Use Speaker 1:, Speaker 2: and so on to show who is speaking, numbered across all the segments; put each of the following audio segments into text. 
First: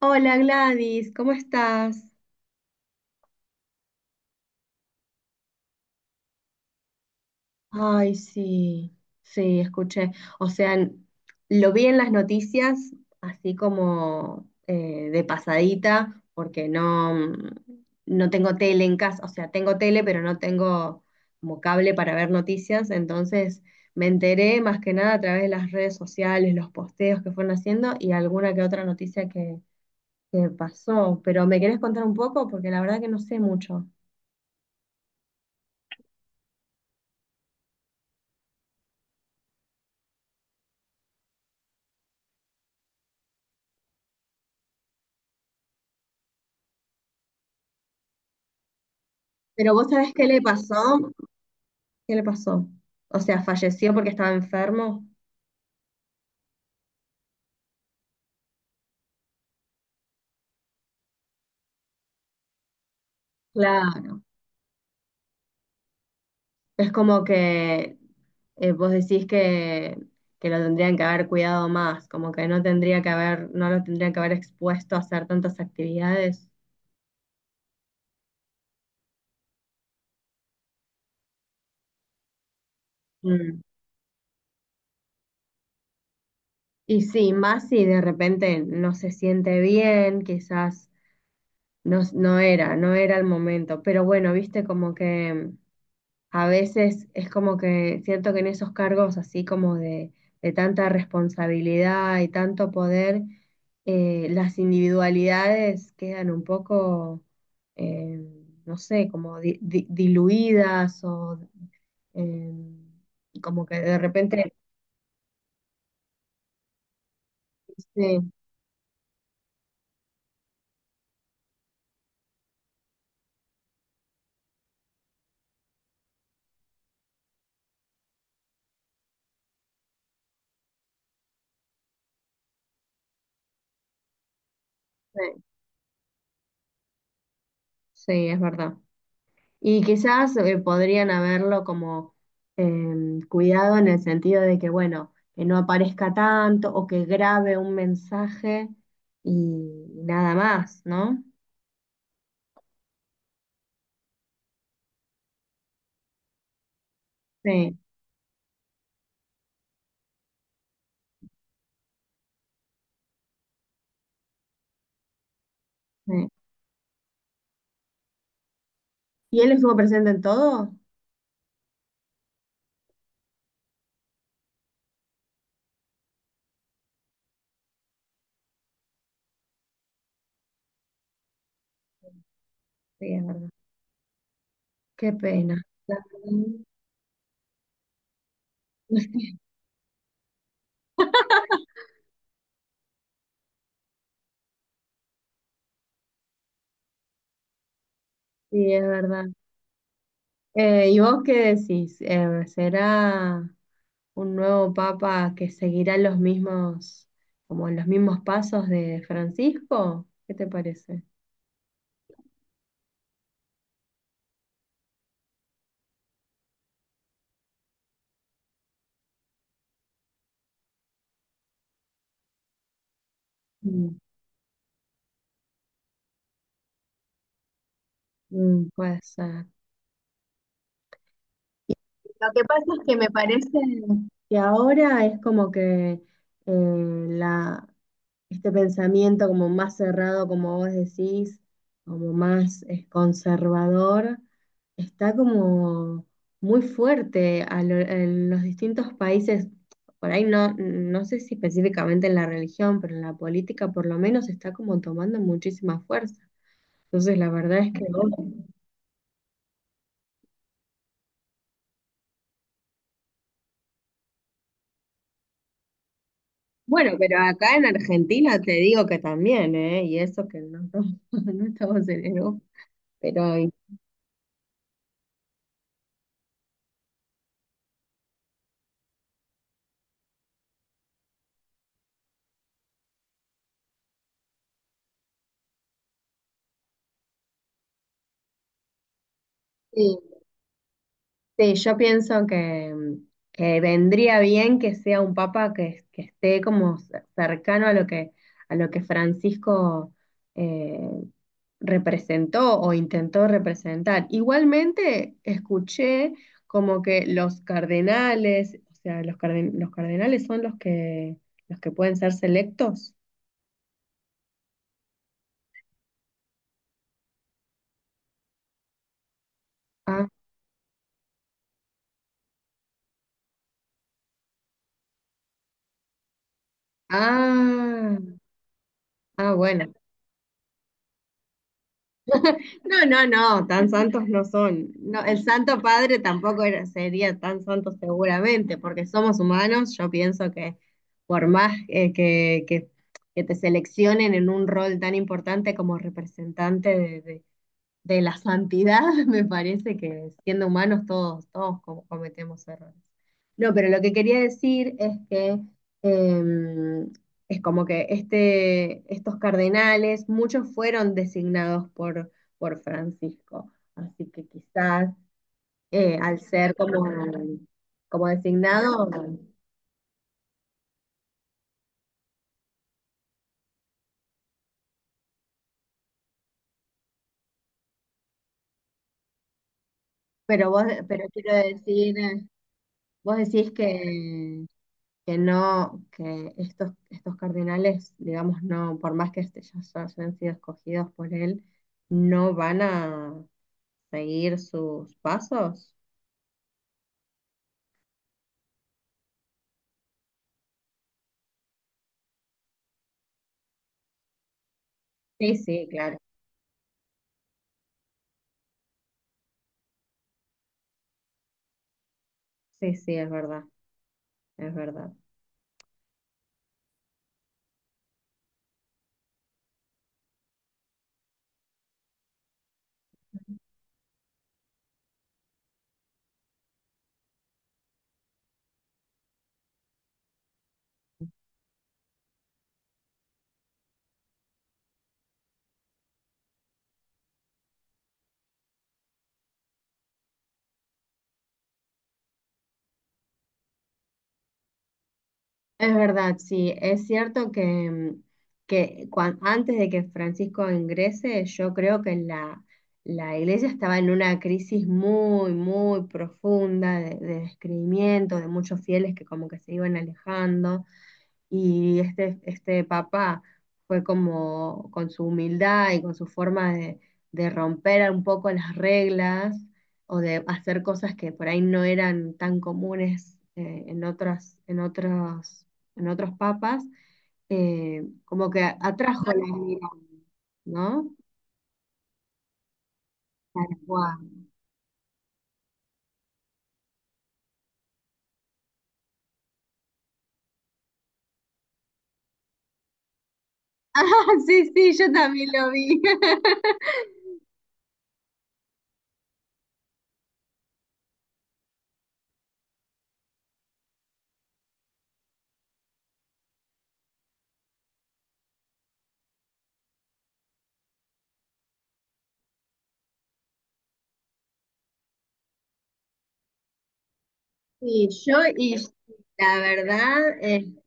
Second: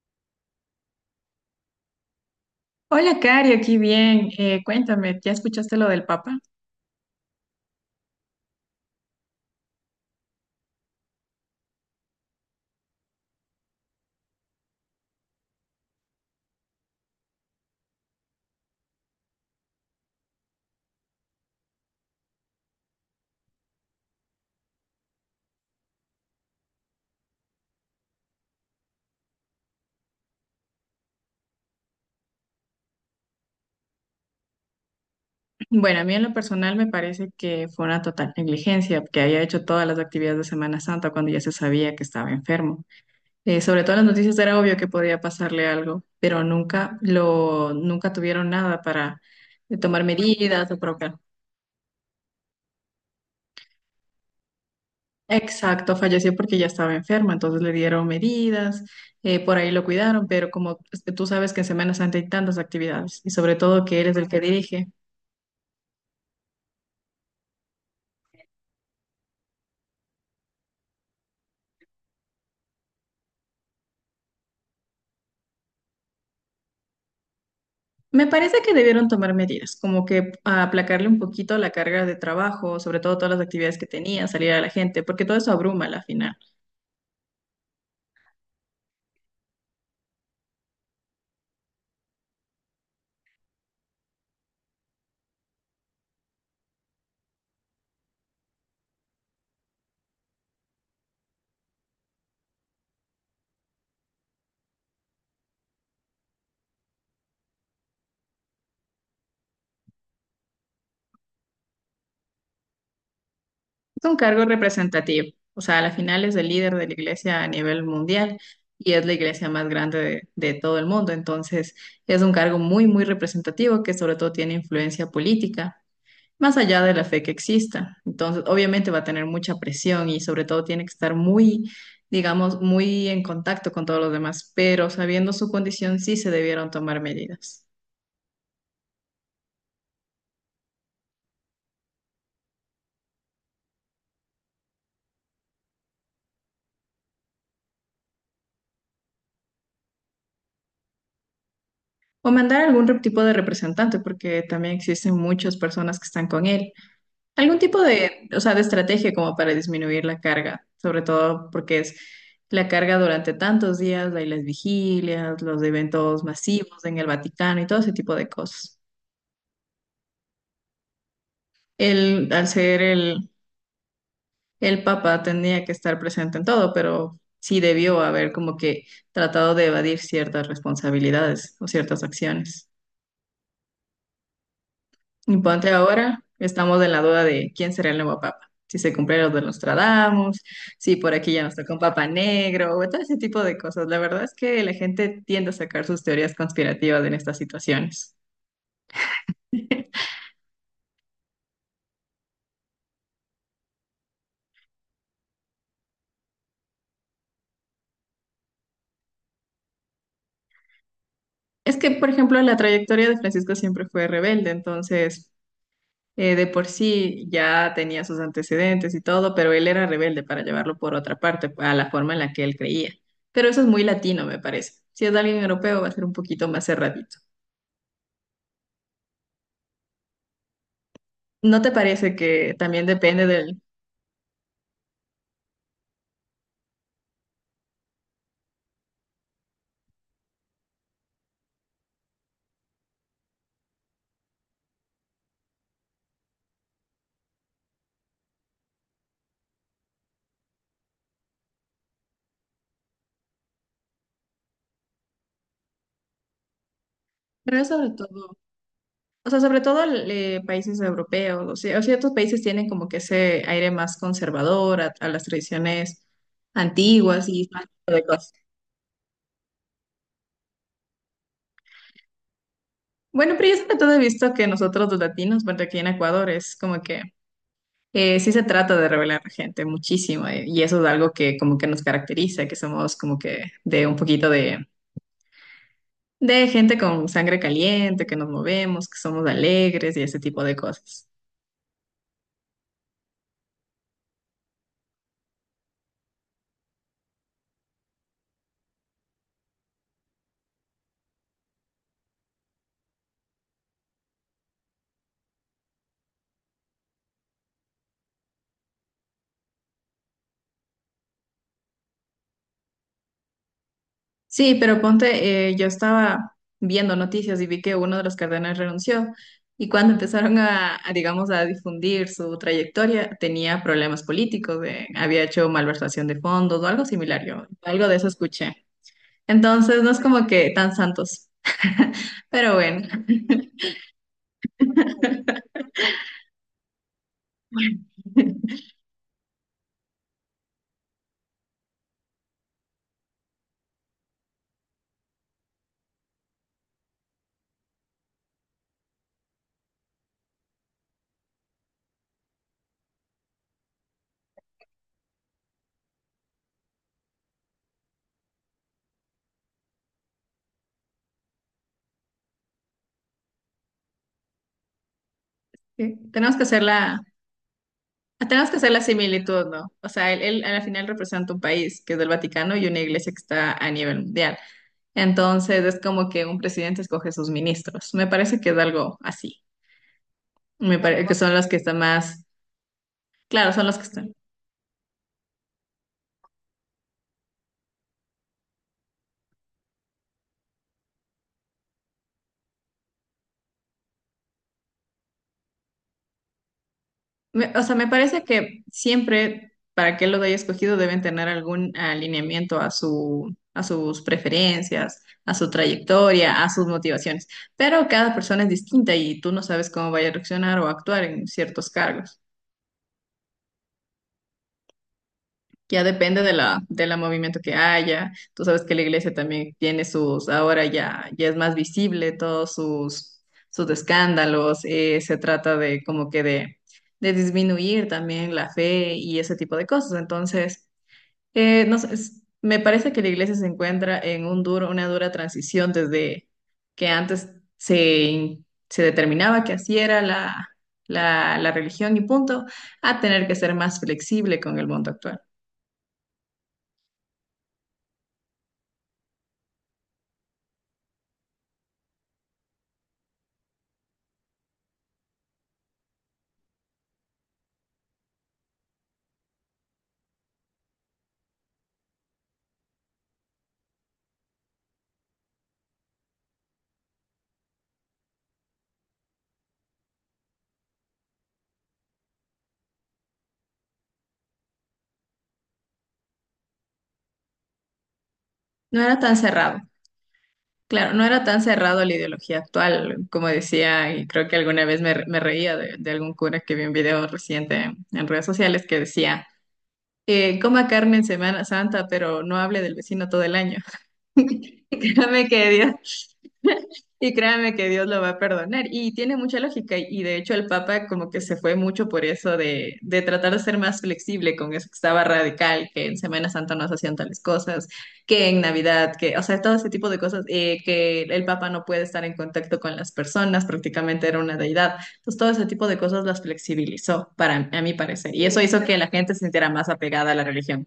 Speaker 1: Hola Gladys, ¿cómo estás?
Speaker 2: Hola, Cari, aquí bien. Cuéntame, ¿ya escuchaste lo del Papa?
Speaker 1: Ay, sí, sí, escuché. O sea, lo vi en las noticias, así como de pasadita, porque no, no tengo tele en casa. O sea, tengo tele, pero no tengo como cable para ver noticias. Entonces me enteré más que nada a través de las redes sociales, los posteos que fueron haciendo y alguna que otra que pasó. Pero ¿me querés contar un poco? Porque la verdad que no sé mucho.
Speaker 2: Bueno, a mí en lo personal me parece que fue una total negligencia, que haya hecho todas las actividades de Semana Santa cuando ya se sabía que estaba enfermo. Sobre todo en las noticias era obvio que podía pasarle algo, pero nunca tuvieron nada para
Speaker 1: Pero vos
Speaker 2: tomar
Speaker 1: sabés qué le
Speaker 2: medidas o
Speaker 1: pasó.
Speaker 2: provocar.
Speaker 1: ¿Qué le pasó? O sea, falleció porque estaba enfermo.
Speaker 2: Exacto, falleció porque ya estaba enfermo, entonces le dieron medidas, por ahí lo cuidaron, pero como tú sabes que en Semana Santa hay tantas actividades y sobre todo que eres
Speaker 1: Claro.
Speaker 2: el que dirige.
Speaker 1: Es como que vos que lo tendrían que haber cuidado más, como que no tendría que haber, no lo tendrían que haber expuesto a hacer tantas actividades.
Speaker 2: Me parece que debieron tomar medidas, como que aplacarle un poquito la carga de trabajo, sobre todo todas las
Speaker 1: Mm.
Speaker 2: actividades que tenía, salir a la gente, porque todo eso abruma a la final.
Speaker 1: Y sí, más si de repente no se siente bien, quizás no, no era el momento. Pero bueno, viste como que a veces es como que siento que en esos cargos así como de tanta responsabilidad y tanto poder, las individualidades quedan un poco, eh, no sé, como diluidas o eh, como que de
Speaker 2: Es un cargo
Speaker 1: repente...
Speaker 2: representativo, o sea, a la final es el líder de la iglesia a nivel
Speaker 1: Sí,
Speaker 2: mundial y es la iglesia más grande de todo el mundo, entonces es un cargo muy, muy representativo que sobre todo tiene influencia política, más allá de la fe que exista. Entonces, obviamente va a tener mucha presión y sobre todo tiene que estar muy, digamos, muy en contacto con todos los demás, pero sabiendo
Speaker 1: sí,
Speaker 2: su condición sí se debieron tomar medidas.
Speaker 1: sí, es verdad. Y quizás podrían haberlo como cuidado en el sentido de que, bueno, que no aparezca tanto o que grabe un mensaje y nada más, ¿no?
Speaker 2: O mandar algún tipo de representante, porque también existen muchas personas que están con él. Algún
Speaker 1: Sí,
Speaker 2: tipo de, o sea, de estrategia como para disminuir la carga, sobre todo porque es la carga durante tantos días, hay las vigilias, los eventos
Speaker 1: sí.
Speaker 2: masivos en el Vaticano y todo ese tipo de cosas.
Speaker 1: ¿Y él estuvo presente en todo?
Speaker 2: El, al ser el, El Papa tenía que estar presente en todo, pero sí debió haber como que tratado de evadir ciertas responsabilidades o ciertas acciones.
Speaker 1: Sí, es verdad. Qué
Speaker 2: Y
Speaker 1: pena.
Speaker 2: ponte
Speaker 1: La
Speaker 2: ahora,
Speaker 1: verdad.
Speaker 2: estamos en la duda de quién será el nuevo Papa. Si se cumplieron los de Nostradamus, si por aquí ya nos tocó un Papa negro, o todo ese tipo de cosas. La verdad es que la gente tiende a sacar sus teorías conspirativas en estas situaciones.
Speaker 1: Sí, es verdad. ¿Y vos qué decís? ¿Será un nuevo papa que seguirá los mismos, como los mismos pasos de Francisco? ¿Qué te parece?
Speaker 2: Es que, por ejemplo, la trayectoria de Francisco siempre fue rebelde, entonces de por sí ya tenía sus antecedentes y todo, pero él era rebelde para llevarlo por otra parte, a la forma en la que él creía. Pero eso es muy latino, me parece. Si es de alguien europeo, va a ser un poquito más cerradito.
Speaker 1: Mm, puede ser.
Speaker 2: ¿No te parece
Speaker 1: Lo que
Speaker 2: que
Speaker 1: pasa es
Speaker 2: también
Speaker 1: que me
Speaker 2: depende
Speaker 1: parece
Speaker 2: del...
Speaker 1: que ahora es como que eh, la, este pensamiento como más cerrado, como vos decís, como más conservador, está como muy fuerte a en los distintos países. Por ahí no, no sé si específicamente en la religión, pero en la política por lo menos está como tomando muchísima fuerza. Entonces la
Speaker 2: Pero
Speaker 1: verdad
Speaker 2: es
Speaker 1: es que
Speaker 2: sobre
Speaker 1: vos
Speaker 2: todo, o sea, sobre todo países europeos, o sea, ciertos países tienen como que ese aire más conservador a las tradiciones
Speaker 1: bueno, pero
Speaker 2: antiguas y ese
Speaker 1: acá en
Speaker 2: tipo de cosas.
Speaker 1: Argentina te digo que también, ¿eh? Y eso que no, no estamos en Europa.
Speaker 2: Bueno,
Speaker 1: Pero
Speaker 2: pero yo sobre todo he visto que nosotros los latinos, bueno, aquí en Ecuador es como que sí se trata de revelar gente muchísimo, y eso es algo que como que nos caracteriza, que somos como que de un poquito de gente con sangre caliente, que nos movemos, que somos alegres
Speaker 1: sí,
Speaker 2: y ese tipo de cosas.
Speaker 1: sí, yo pienso que vendría bien que sea un papa que esté como cercano a lo que Francisco eh, representó o intentó representar. Igualmente escuché como que los cardenales, o sea, los, los cardenales son los que pueden ser selectos.
Speaker 2: Sí, pero ponte, yo estaba viendo noticias y vi que uno de los cardenales renunció y cuando empezaron digamos, a difundir su trayectoria tenía problemas políticos, había hecho malversación de fondos o algo similar, yo algo
Speaker 1: Ah,
Speaker 2: de eso escuché.
Speaker 1: ah, bueno.
Speaker 2: Entonces no es como que tan santos. Pero bueno,
Speaker 1: No, no, no, tan santos no son. No, el Santo Padre tampoco era- sería tan santo seguramente, porque somos humanos. Yo pienso que por más que te seleccionen en un rol tan importante como representante de la santidad, me parece que siendo humanos todos, todos como cometemos errores. No, pero lo que quería decir es que eh, es como que estos cardenales, muchos fueron designados por Francisco, así que quizás
Speaker 2: sí,
Speaker 1: al ser como, como
Speaker 2: tenemos que hacer la
Speaker 1: designado,
Speaker 2: similitud, ¿no? O sea, él al final representa un país que es del Vaticano y una iglesia que está a nivel mundial. Entonces es como que un presidente escoge sus ministros. Me parece que es algo así.
Speaker 1: pero vos,
Speaker 2: Me parece
Speaker 1: pero
Speaker 2: que
Speaker 1: quiero
Speaker 2: son los que están
Speaker 1: decir,
Speaker 2: más,
Speaker 1: vos decís
Speaker 2: claro, son los que están.
Speaker 1: que no, que estos cardenales, digamos, no, por más que ya se hayan sido escogidos por él, no van a seguir sus pasos.
Speaker 2: O sea, me parece que siempre, para que lo haya escogido, deben tener algún alineamiento a sus preferencias, a
Speaker 1: Sí,
Speaker 2: su
Speaker 1: sí, claro.
Speaker 2: trayectoria, a sus motivaciones. Pero cada persona es distinta y tú no sabes cómo vaya a reaccionar o actuar en ciertos cargos.
Speaker 1: Sí, sí, es verdad, es verdad.
Speaker 2: Ya depende de la movimiento que haya. Tú sabes que la iglesia también tiene sus, ahora ya es más visible todos sus escándalos. Se trata de como que de disminuir también la fe y ese tipo de cosas. Entonces, no sé, me parece que la iglesia se encuentra en un duro, una dura transición desde que antes se, se determinaba que así era la religión y punto, a tener que ser más flexible con el mundo actual.
Speaker 1: Es verdad, sí, es cierto que, que antes de que Francisco ingrese, yo creo que la iglesia estaba en una crisis muy, muy profunda de descreimiento, de muchos fieles que como que se iban alejando. Y este papá fue como con su humildad y con su forma de romper un poco las reglas o de hacer cosas que por ahí no eran tan comunes en en en otros papas, como que
Speaker 2: No era
Speaker 1: atrajo
Speaker 2: tan
Speaker 1: la
Speaker 2: cerrado,
Speaker 1: admiración, ¿no?
Speaker 2: claro, no era tan cerrado la ideología actual, como decía,
Speaker 1: Guau.
Speaker 2: y creo que alguna vez me reía de algún cura que vi un video reciente en redes sociales que decía, coma carne en Semana Santa, pero no hable del vecino todo el año.
Speaker 1: Ah, sí, sí, yo
Speaker 2: Y créame
Speaker 1: también
Speaker 2: que
Speaker 1: lo vi.
Speaker 2: Dios, y créame que Dios lo va a perdonar. Y tiene mucha lógica. Y de hecho el Papa como que se fue mucho por eso de tratar de ser más flexible con eso que estaba radical, que en Semana Santa no se hacían tales cosas, que en Navidad, que, o sea, todo ese tipo de cosas, que el Papa no puede estar en contacto con las personas, prácticamente era una deidad. Entonces todo ese tipo de cosas las flexibilizó, para, a mi
Speaker 1: Y
Speaker 2: parecer.
Speaker 1: yo,
Speaker 2: Y eso
Speaker 1: y
Speaker 2: hizo que la gente se
Speaker 1: la
Speaker 2: sintiera más apegada a
Speaker 1: verdad,
Speaker 2: la religión.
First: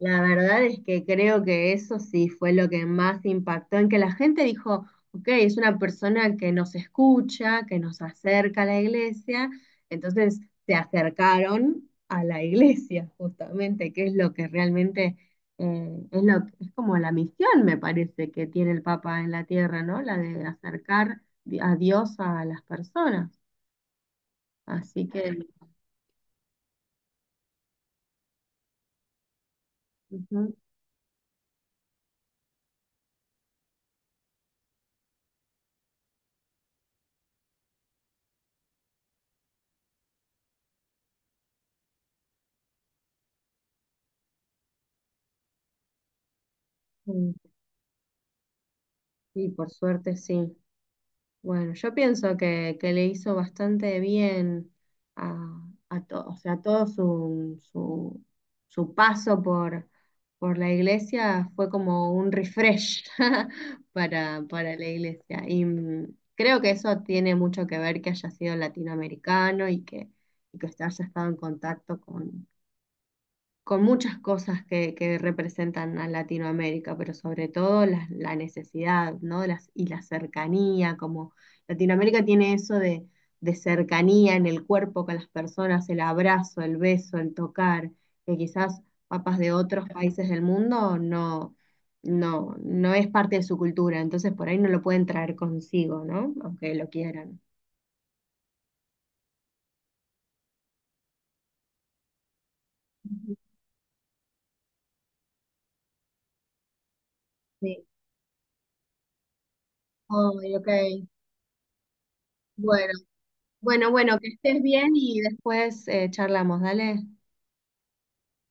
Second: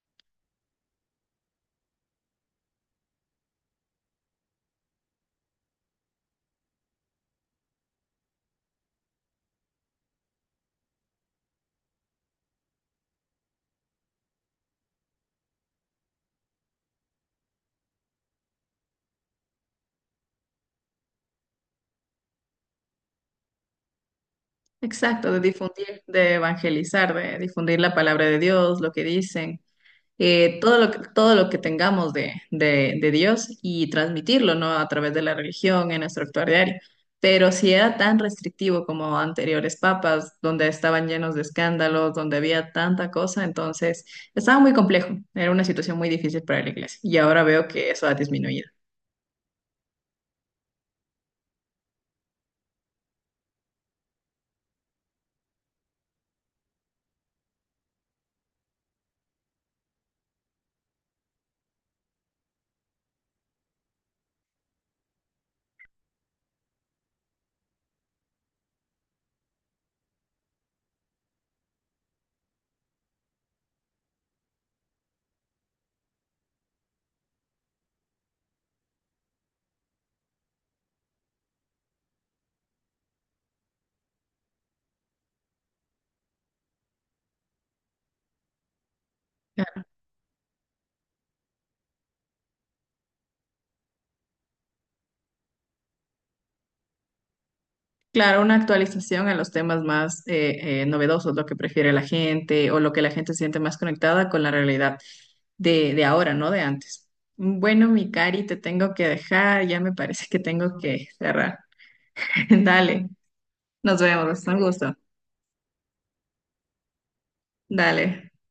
Speaker 1: la verdad es que creo que eso sí fue lo que más impactó, en que la gente dijo, ok, es una persona que nos escucha, que nos acerca a la iglesia, entonces se acercaron a la iglesia justamente, que es lo que realmente eh, es lo, es como la misión, me parece, que tiene el Papa en la tierra, ¿no? La de acercar a Dios a las personas. Así
Speaker 2: Exacto,
Speaker 1: que,
Speaker 2: de difundir, de evangelizar, de difundir la palabra de Dios, lo que dicen,
Speaker 1: ujú,
Speaker 2: todo lo que tengamos de Dios y transmitirlo, ¿no? A través de la religión en nuestro actuar diario. Pero si era tan restrictivo como anteriores papas, donde estaban llenos de escándalos, donde había tanta cosa, entonces estaba muy complejo, era una situación muy difícil para la iglesia y ahora
Speaker 1: eh,
Speaker 2: veo que eso ha disminuido.
Speaker 1: sí, por suerte sí. Bueno, yo pienso que le hizo bastante bien a todo, o sea, su paso por la iglesia fue como un refresh para la iglesia. Y creo que eso tiene mucho que ver que haya sido latinoamericano y y que haya estado en contacto con muchas cosas que representan a Latinoamérica, pero sobre todo la necesidad, ¿no? Las, y la cercanía, como Latinoamérica tiene eso de cercanía en el cuerpo con las personas, el abrazo, el beso, el tocar, que quizás papas de otros países del mundo no, no, no es parte de su cultura, entonces por ahí no lo pueden traer consigo, ¿no? Aunque lo quieran.
Speaker 2: Claro, una actualización a los temas más novedosos, lo que prefiere la gente o lo que la gente siente más conectada con la realidad de ahora, no de antes.
Speaker 1: Sí.
Speaker 2: Bueno, mi Cari, te tengo que dejar, ya me parece que
Speaker 1: Ay, ok.
Speaker 2: tengo que cerrar.
Speaker 1: Bueno,
Speaker 2: Dale,
Speaker 1: bueno,
Speaker 2: nos
Speaker 1: bueno, que
Speaker 2: vemos, un
Speaker 1: estés bien
Speaker 2: gusto.
Speaker 1: y después charlamos, dale.
Speaker 2: Dale.